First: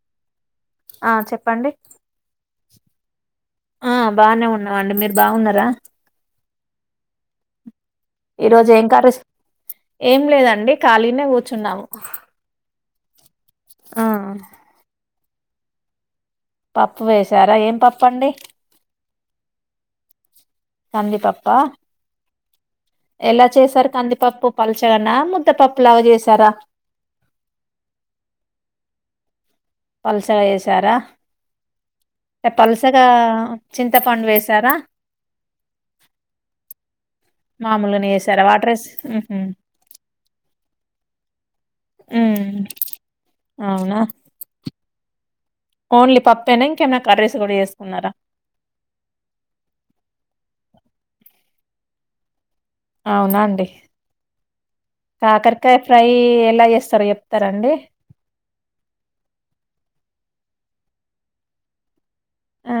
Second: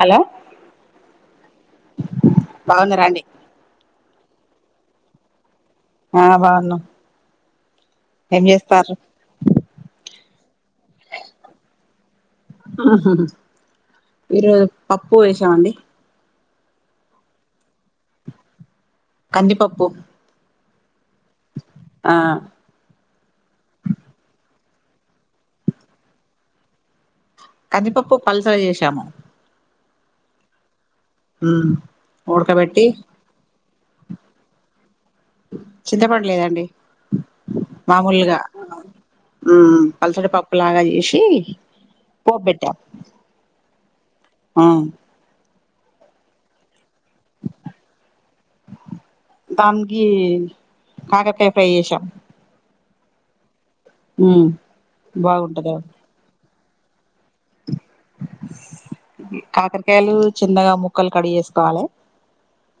Hello ఆ చెప్పండి బావున్నార అండి ఆ బానే ఉన్నామండి మీరు బావున్నరా ఆ బావున్నం ఈ రోజు ఏం కర్రీస్ ఏం లేదండి కాళినే కూర్చున్నాం. అహ ఈరోజు పప్పు వెశామండి పప్పు వేశారా ఏం పప్పండి. కంది పప్పు కందిపప్ప ఆ ఎలా చేశారు కందిపప్పు పల్చగానా ముద్దపప్పు లాగా చేసారా కందిపప్పు పల్సగ చేశాము. పల్సగ హెసారా టె ఉడకబెట్టి పల్సగా చింతపండు వేసారా చింతపండు లేదండి. మామూలుని వేసారా వడ్రర్స్ మ్ పల్సడ పప్పు లాగా చెశి పొబ్ ఉమ్ బెట్టం అవునా ఆ ఓన్లీ పప్పే న ఇంకేన దంగి కాకరకాయి ఫ్రై చేషం అవునా అండి బాగుంటది కాకరకాయ ఫ్రై ఎలా చేస్ కాకరకాయలు చిన్నగా ముక్కలు కడ్ చేసుకోవాలే ఆ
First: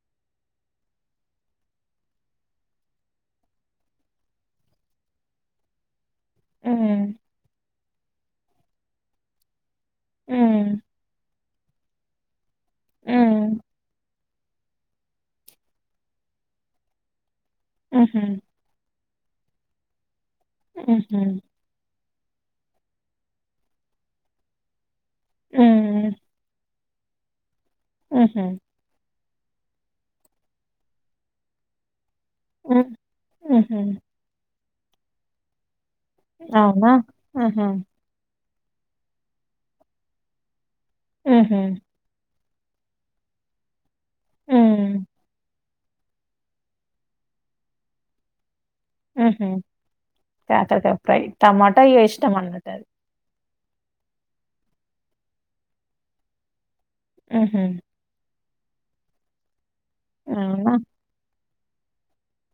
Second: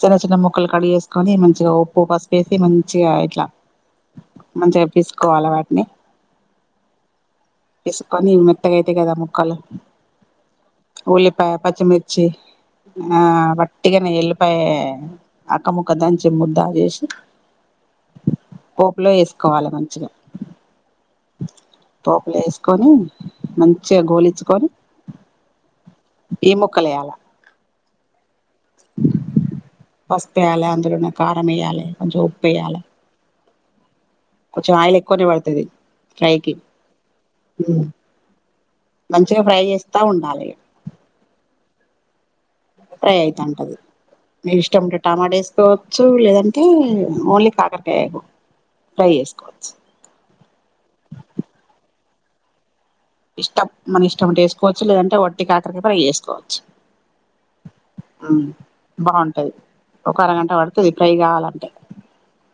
చిన్న చిన్న ముక్కలు కడిగేసుకొని మంచిగా ఉప్పు పసుపేసి మంచిగా ఇట్లా మంచిగా పిసుకోవల వాటిని ఉ పిసుకోని మెత్తగైతై కదా ముక్కలు ఉమ్ ఉల్లిపాయ, పచ్చిమిర్చి ఆ హ్మ్. పట్టిగానే ఎల్లిపోయ అక్క ముక్క దంచి ముద్దా చేసి ఉహు పప్పు లో వేసుకోవాలి మంచిగా ఉహు పోపుల వేసుకొని మంచిగా గోలిచ్చుకొని ఈ ము కలయాల ఆహ పసుపు ఎయాలి, అందులోన్న కారం వేయాలి, కొంచెం ఉప్పు వేయాలా. ఉహు కొంచెం ఆయల్ ఎక్కువనే పడుతది. ఫ్రైకి అవునా ఆహా మంచిగా ఫ్రై చేస్తా ఉండాలి. ఆహ ప్రైయితాంటది. మీ ఇష్టం ఉంటె హ్మ్. టమాటా వేసుకోవచ్చు. లేదంటే ఓన్లీ కాకరకాయ. ఫ్రై ఉహు చేసుకోవచ్చు కాకరకాయి ఫ్రై, టమాటా ఇష్టం అన్నట్ది ఇష్టం మన ఇష్టం ఉంటే వేసుకోవచ్చు. లేదంటే వట్టి కాకరకాయి ఫ్రై చేసుకోవచ్చు. ఆహ అవును బావుంటాయి. ఒక అరగంట అవునా? పడుతది ఇ ఫ్రై కావాలంటే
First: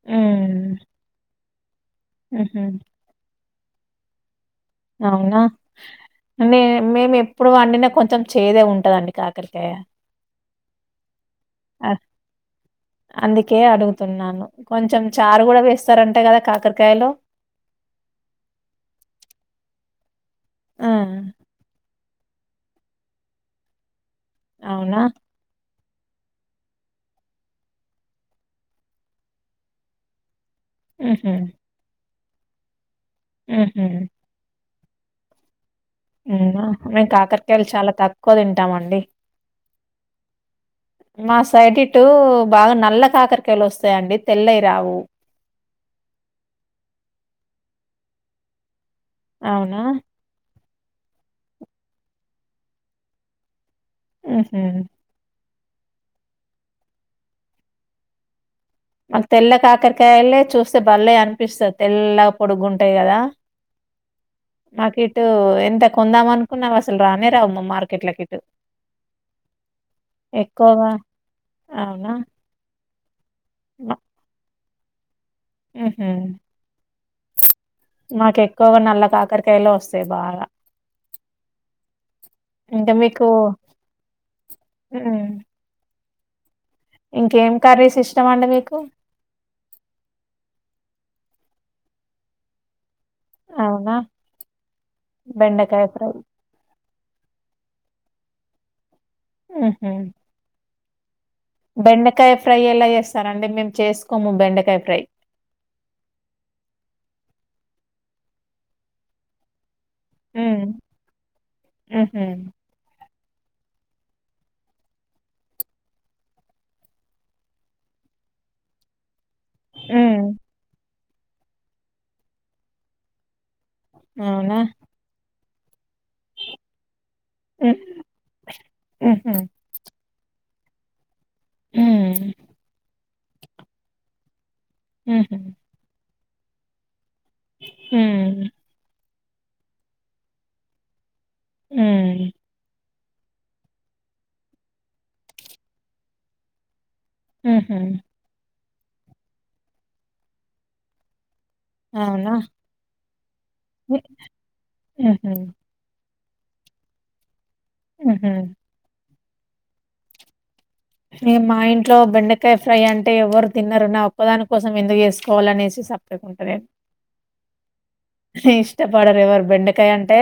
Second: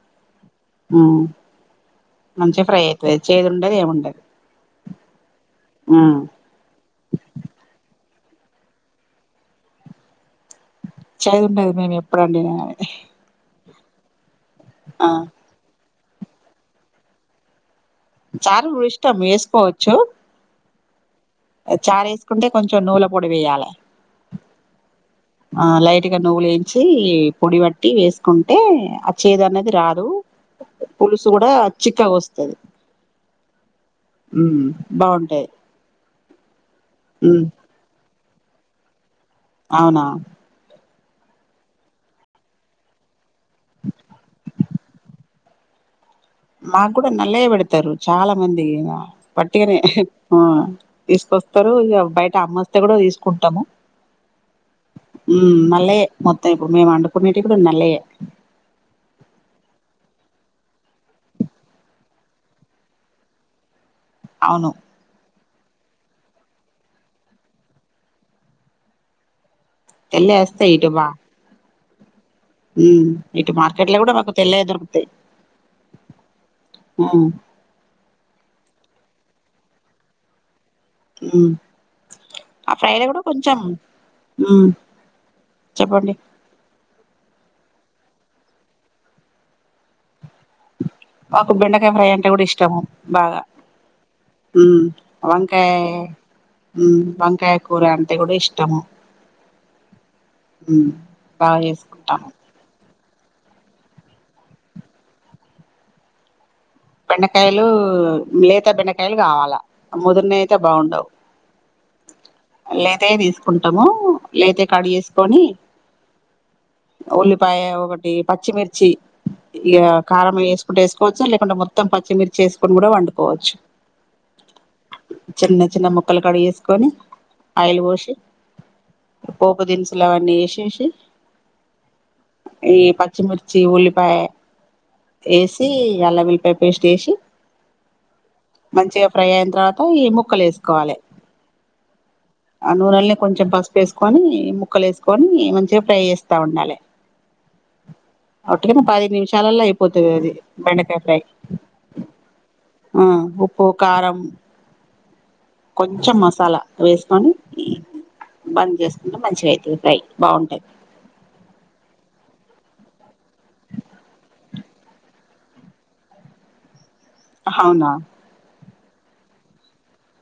హ్మ్. ఉ మంచి హుహు. ఫ్రై అయితది. చేదుండద్ ఏముండద్ అవునా మే మేము ఎప్పుడు అండిన కొంచెం చేదే ఉంటదండి కాకరికాయ. చేదు ఉండది మేము ఎప్పుడు వండిన గాని కే అడుగుతున్నాను కొంచెం చారు కూడా వేస్తారంటే కదా కాకరకాయలో. చారు ఇష్టం వేసుకోవచ్చు. ఆ చారు వేసుకుంటే కొంచెం నువ్వుల పొడి వేయాలే. అవునా ఆ లైట్ గా నువ్వులు వేంచి పొడి పట్టి వేసుకుంటే ఆ చేదు అనేది రాదు. పులుసు కూడా చిక్కగా వస్తది. ఆహ బావుంటాయి. నేనా మేము కాకరకాయలు చాలా తక్కువ తింటామండి. అవునా మా సైడ్ ఇటు బాగా నల్ల కాకరికాయలు వస్తాయండి. తెల్లయి రావు. మాకు కూడా నల్లయ పెడతారు చాలా మంది వాట్టిగనే అవునా? ఆ తీస్ కొస్తరు ఇగ బయట అమోస్తే గుడా దిస్ కుంటము హుమ్ ఉమ్ నల్లయే మొత్తం ఇపుడు మేమ్ అండుకునేటి కూడా నల్లయే మాకు తెల్ల కాకరకాయలే చూస్తే బళ్లే అనిపిస్తది తెల్ల పొడుగుంటాయి గదా అవును నాకు ఇటు ఎ ఎంత కొందాం అనుకున్నా అసలు రానే రావమ్మా మార్కెట్లకి ఇటు. ఎలయి యాస్తయ్ యిటుబా ఔనా ఉమ్ ఇటు మార్ కేట్ లో కూడా మాక్ తేలాయి దొరుకుతయి ఉహ్ మమ్ మాక్ ఎక్కుగా నల్ల కాకరకాయ్ లో ఓస్తయి బాగా ఉమ్ ఆ ఇంకా పైడా గుడా మీకు కొంచమ్ ఉమ్ హ్మ్. చెప్పండి ఇంకేమ్ కర్రీస్ ఇష్టమండి మీకు మాకు బెండకాయ ఫ్రై అంటే కూడా ఇష్టము బాగా అవునా? ఉమ్ వంకయి బెండకాయ ఫ్రై. ఉమ్ వంకయి కూర అంట్ తే గోడే ఇష్టము ఉహ్ ఉమ్ బాగా చేసుకుంటాం బెండకాయ ఫ్రై ఎలా చెస్ సరే అండి మేమ్ చేస్ కోము బెండకాయ ఫ్రై బెండకాయిలు లేత బెండకాయలు కావాలా ముదిర్ నయ్ అయితే హ్మ్. బాఉండవు హుహు. లేతయే దీస్ కుంటము లేతయి కడ్ జేస్ కొని ఉల్లిపాయె ఒకటి పచ్చిమిర్చి ఇగ హ్మ్. కారం ఎసుకుంటే ఎసుకోచ్చు లేకుంటె మొత్తం పచ్చిమిర్చి ఎసుకోన్ గుడా వండ్ కోవచ్చు ఔనా చిన్న చిన్న ముక్ కల్ కడు ఎస్ కొని ఆయిల్ హ్మ్. పోషి హుహు. పోపు దిన్ సులు అవన్నీ ఏష్ ఏషి హ్మ్. ఈ పచ్చిమిర్చి ఉల్లిపాయే హుహు. ఏసి అల్ల వెల్ పయ్ పేస్ట్ ఏషి ఉమ్మ్ ఫ్రై అయిన్ తర్ వత ఈ ముక్కలు ఏస్ కోవాలే ఉమ్ నునల్ నే కొంచమ్ పస్ ఏస్ కొని ముక్కల్ ఎస్ కొని మంచిగా ఫ్రై ఏస్తా ఉండాలే ఉహు ఒటిగను పది నిమ్ షాలలో అయిపోతది అది బెండకయ్ ఫ్రై అవునా? ఆ ఉప్పు హ్మ్. కారం హుహు. కొంచమ్ మస్ సాలా వేస్ కొని హుహు. బంద్ జేస్ కుంటే మంచిగాయితది ఫ్రై బాఉంటయ్ మీ మా ఇంట్లో బెండకయ్ ఫ్రై అంటే ఎవరు తిన్నరూ నా ఒక్కదాన్ కోసం ఎందుక్ ఎస్ కోల్ అనేసి సప్ జేక ఉంటా నేన్ ఆహ ఔనా ఇష్టపడరు ఎవరు బెండకయ్ అంటే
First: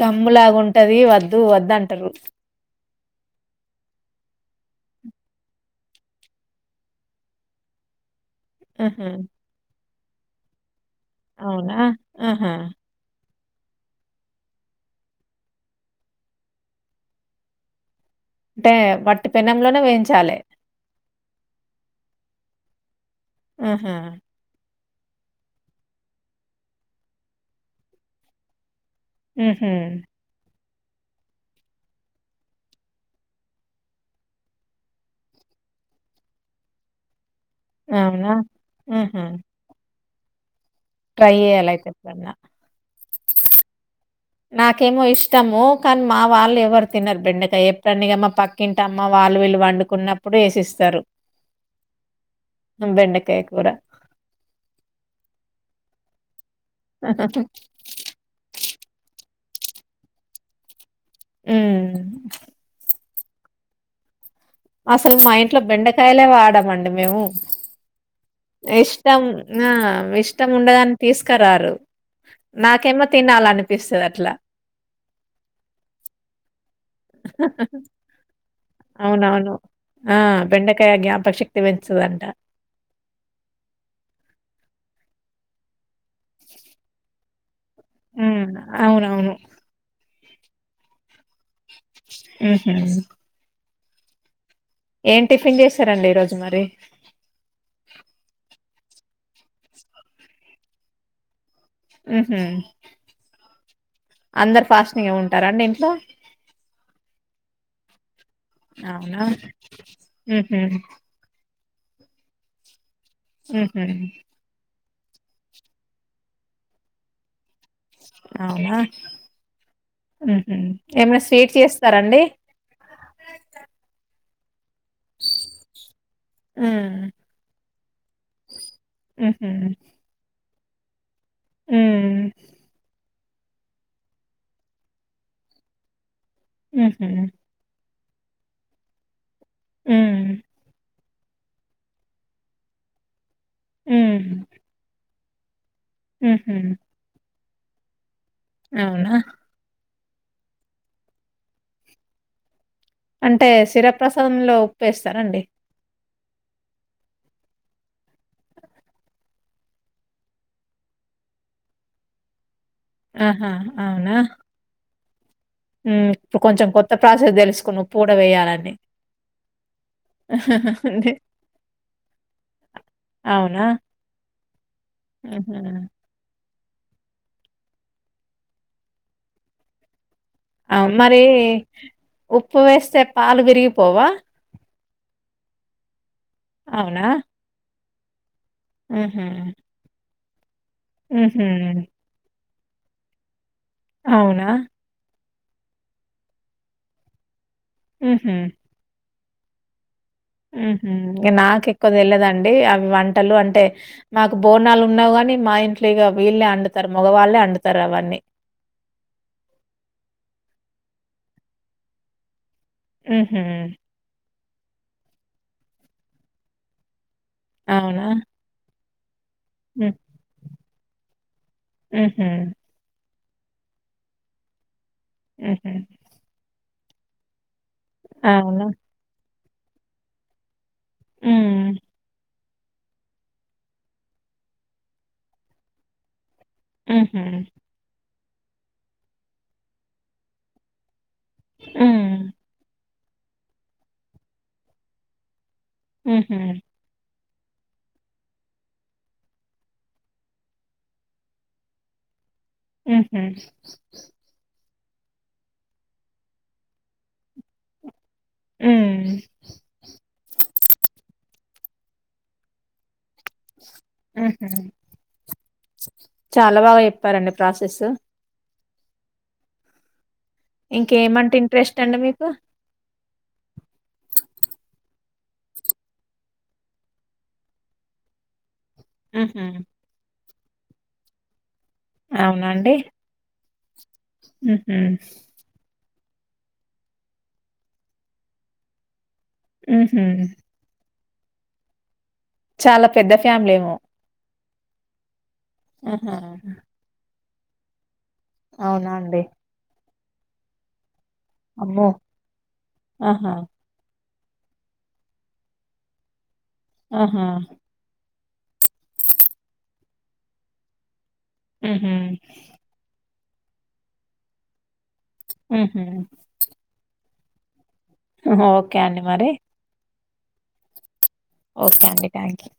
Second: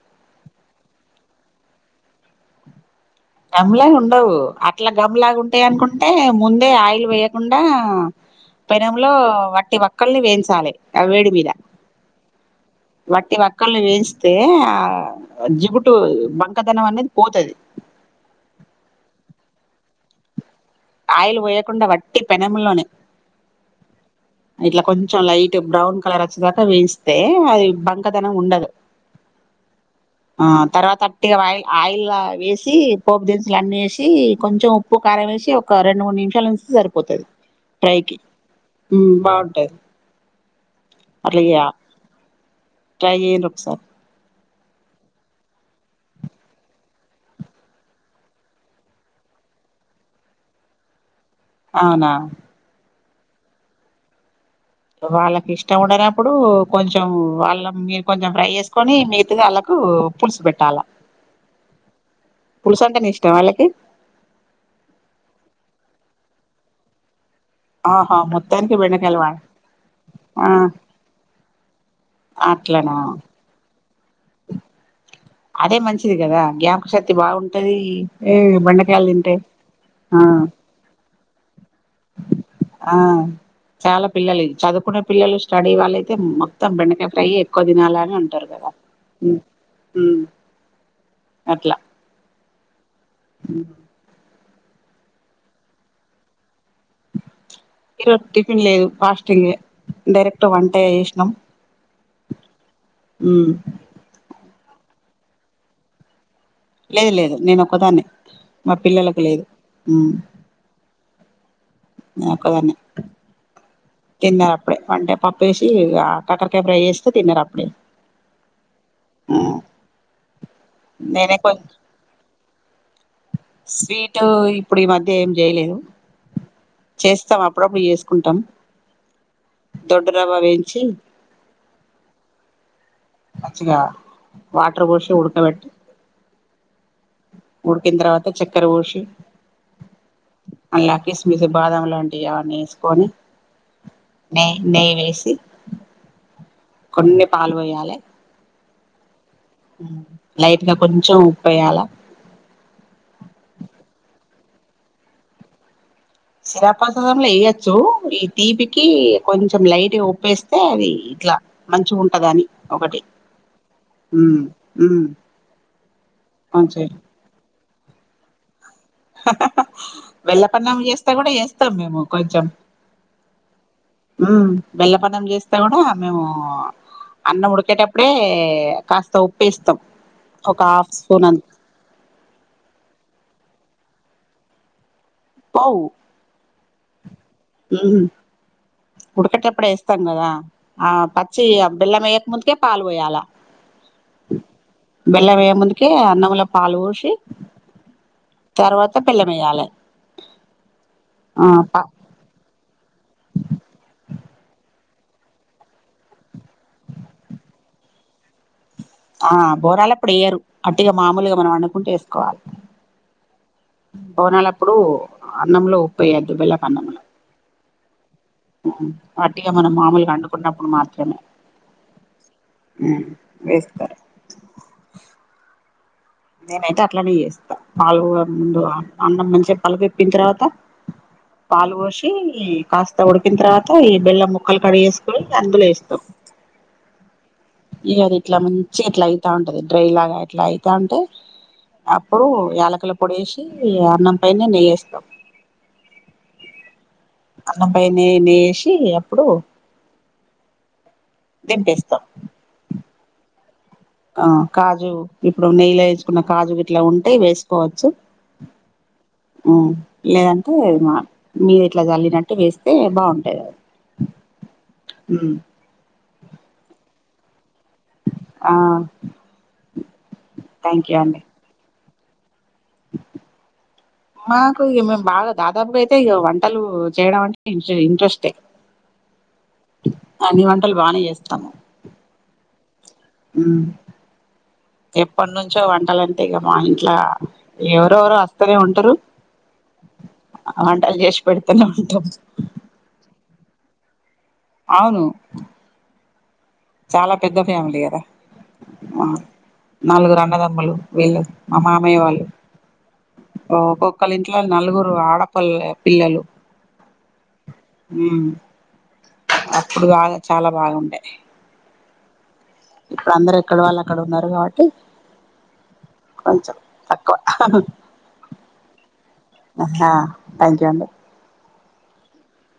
గమ్ములాగా ఉంటది వద్దు వదు అంటరు టమ్ లాగా ఉండవు అట్లా గమ్ లాగా ఉంటాయనుకుంటే ముందే ఆయిల్ వేయకుండా ఆహా! పేనంలో వట్టి వక్క ల్ నే వెంచాలే అ వేడి మీద అవునా? ఆహా! వట్టి వక్ ముక్కల్ని వెంచ్తే ఆ జిగుటు బంకతనం అనేది పోతది. అంటే వట్టి పెన్నంలోనే వేయించాలే ఆయిలు పోయకుండా వట్టి పెనములోనే ఊహు ఇట్లా కొంచెం లైట్గా బ్రౌన్ కలర్ అచ్చేదాకా వెంచ్తే అది బంకదనం ఉండదు. ఉహ్ ఆ తర్ వత అట్టిగా ఆయిల్ ఆయిల వేసి పోపు దిన్ స్ లు అన్ని ఏషి కొంచమ్ ఉప్పు కారవేశి ఒక రొండు మూడు నిమ్ షాలుంస్ సరిపోతది ట్రైకి అవునా? ఉమ్ బాఉంటది ట్రైే ఏయాలయితే ఎప్ డన్న ట్రై ఏయండ్రి ఒక్ సారి నాకేమో ఇష్టము కానీ మా వాళ్ళు ఎవరు తినరు. బెండకా ఎప్పుడన్న ఇగ మా పక్కింటి అమ్మ వాళ్ళ వాల్లువీళ్ళు వండుకున్నప్పుడు వేసిస్తారు. అవునా బెండకాయ కూర వాళ్ళకి ఇష్టం ఉండనప్పుడు కొంచెం వాళ్ళ మీరు కొంచెం ఫ్రై చేసుకొని మీరు వాళ్ళకు పులుసు పెట్టాల హ్మ్. పులుసు అంటే న ఇ ష్ట వాళ్ళకి అసలు మా ఇంట్లో బెండకాయలే వాడమండి మేము. ఆహా మొత్తానికి బెండకాయలు ఇష్టం వా ఆ ఆ ఇష్టం ఉండదని తీసుకురారు. అట్లనా నాకేమో తినాలని అదే మంచిది కదా గ్యామ్ శక్తి బాగుంటది ఏ బెండకాయలు తింటే అవునవును. ఆ బెండకాయ జ్ఞాపక శక్తి పెంచుతదంట. ఆ చాలా పిల్లలివి దువుకునే పిల్లలు స్టడీ వాళ్ళు అయితే మొత్తం బెండకాయ ఫ్రై కొదినేల అని అంటారు హ్మ్. కదా. ఉ అవునవును. ఉ అట్లా ఊహు ఉ ఏం టిఫిన్ చేశారండి ఈ రోజు మరి ఈరోజ టిఫిన్ లేదు. ఫాస్టింగే డైరెక్ట్ వంట చేశ్నం. ఉహు హు అందరు ఫాస్టింగే ఉంటారండి ఇంట్లో లేదు లేదు నేను ఒక్కదాన్నే మా పిల్లలకు అవునా లేదు. ఉ ఉహు నే ఒకదాన్నే హు తిన్నారప్పుడే అంటే పప్పేసి ఇగ కాకరకాయ ఫ్రై చేేస్తే తిన్నారప్ అవునా హుహు ఏమైనా నేనే స్వీట్ కొంచెం చేస్తారఅండి స్వీట్ టు ఇప్పుడు ఈ మధ్య ఏం చేయలేదు ఉమ్ చేస్తాం. అప్పుడప్పుడు చేసుకుంటాం. హుహూ చిల్ ఊ మంచిగా వాటర్ పోషి ఉడుక పెట్టి ఉహు ఉడికిన తర్వాత చక్కెర వోషి ఉహు ఇలా కిస్మిస్ బాదం లాంటివి అవన్నీ వేసుకొని నెయి నెయ్యి వేసి హుహు కొన్ని పాలు వొయ్యాలే అవునా లైట్గా కొంచెం ఉప్పెయాల అంటే శిరప్రసాదంలో ఉప్పేస్తారండి శిరపసాదంలో వెయెచ్చు ఈ తీపికి కొంచెం లైట్ గాఉప్పేస్తే అది ఇట్లా మంచిగుంటదని అని ఒకటి ఆహా అవునా ఉమ్ ఇప్పుడు కొంచెం కొత్త ప్రాసెస్ తెలుసుకున్న ఉప్పు కూడా వేయాలని బెల్లపన్నం చేస్తె అండి కూడ ఏస్తాం మేము కొంచెం అవునా ఉమ్ బెల్లపన్నంచేస్తే ఉహు కూడా మేము అన్నం ఉడికేటప్పుడే కాస్త ఉప్పేస్తాం ఒక ఆ హాఫ్ మరి స్పూన్ అంత ఉప్పు వేస్తే పాలు విరిగిపోవా పోవు అవునా ఉమ్ ఉహు ఉడికెటప్పుడేస్తాం కదా ఆ పచ్చి ఉహు బెల్లంవెయక ముందుకే పాలు పోయాల అవునా బెల్లం వెయ్య ముందుకే అన్నములో పాలు పోసి ఉహు బెల్లంమేయాలే ఉహు నాకు ఎక్కువ తెలవదం డి అవి వంటలు అంటే మాకు బోనాలు ఉన్నవి కాని మా ఇంంట్లో ఇగ వీళ్లే అండుతరు మోగవాళ్ళే వండుతరు అవన్నీ ఆ బోనాలప్పుడు వేయరు అట్టిగా మామూలుగా మనం అనుకుంటే వేసుకోవాలి ఉహు అప్పుడు అన్నంలో ఉప్పేయొద్దు బెల్లపన్నంలో అవునా వట్టిగా మనం మామూలుగా అండుకున్నప్పుడు మాత్రమే ఉహు వేస్తరు ఉహు నేనైతే అట్లనే చేస్తా పాలు ముందు అవునా? అన్నం మంచిగా పల దిప్పిన తర్వాత పాలు హ్మ్. పోషి కాస్త ఉడికిన తర్వాత ఈ బెల్లం ముక్కలు కడిగేసుకొని అందులో ఏస్కో ఉహు అది ఇట్లా ముంచి ఇట్లా అయితా ఉంటది డ్రై లాగా ఇట్లా అయితాంటే హ్మ్. అప్పుడు యాలకుల పొడేసి అన్నం పైనే నెయ్యేస్తాం ఉహు అన్నం పైనే నెయ్యిషి అప్పుడు దింపేస్తాం ఉహు ఆ కాజు ఇప్పుడు నెయ్యిల ఎంచుకున్న కాజు ఇట్లా ఉంటే వేసుకోవచ్చు హ్మ్. ఉ లేదంటే మ మీది ఇట్లా చల్లినట్టు వేస్తే బాగుంటు ఉ హు ఉమ్ చాలా బాగా చెప్ ప్పారండి ప్రాసెస్ ఆ థ్యాంక్ యూ అండి ఇంకేమంటే ఇంట్రెస్ట్ అండి మీకు మాకు ఇగ మేము బాగా దాదాపుగా అయితే ఇగ వంటలు చేయడం అంటే ఇ ఇంట్రెస్టే ఉ హు అన్ని వంటలు బానే చేస్తాము అవునాండి ఉమ్ ఎప్పటి నుంచో వం టలంటే ఇగ మా ఇంట్ల ఎవరెవరో వస్తనే ఉంటరు హుహు. ఆ వంటలు చేసి పెడుతనే ఉంటాం చాలా పెద్ద ఫ్యామిలీ ఏమో అవును ఆ చాలా పెద్ద ఫ్యామిలీ కదా అవునా మా అండి నలుగురు అన్నదమ్ములు వీళ్లు మా అమ్మో! మామయ్య వాళ్ళు ఆహా! ఒకొ ఒకలా ఇంట్లో నలుగురు ఆడపల్ల పిల్లలు అహా ఉమ్ అప్పుడు ఆగ చాలా బాగుంటయ్ ఉ హు ఇప్పుడందరు ఎక్కడ వాళ్ళు అక్కడ ఉన్నారు కాబట్టి ఉహు కువ అహా ఓకే అండి మరి థ్యాంక్యు అండి ఓకే అండి థ్యాంక్యు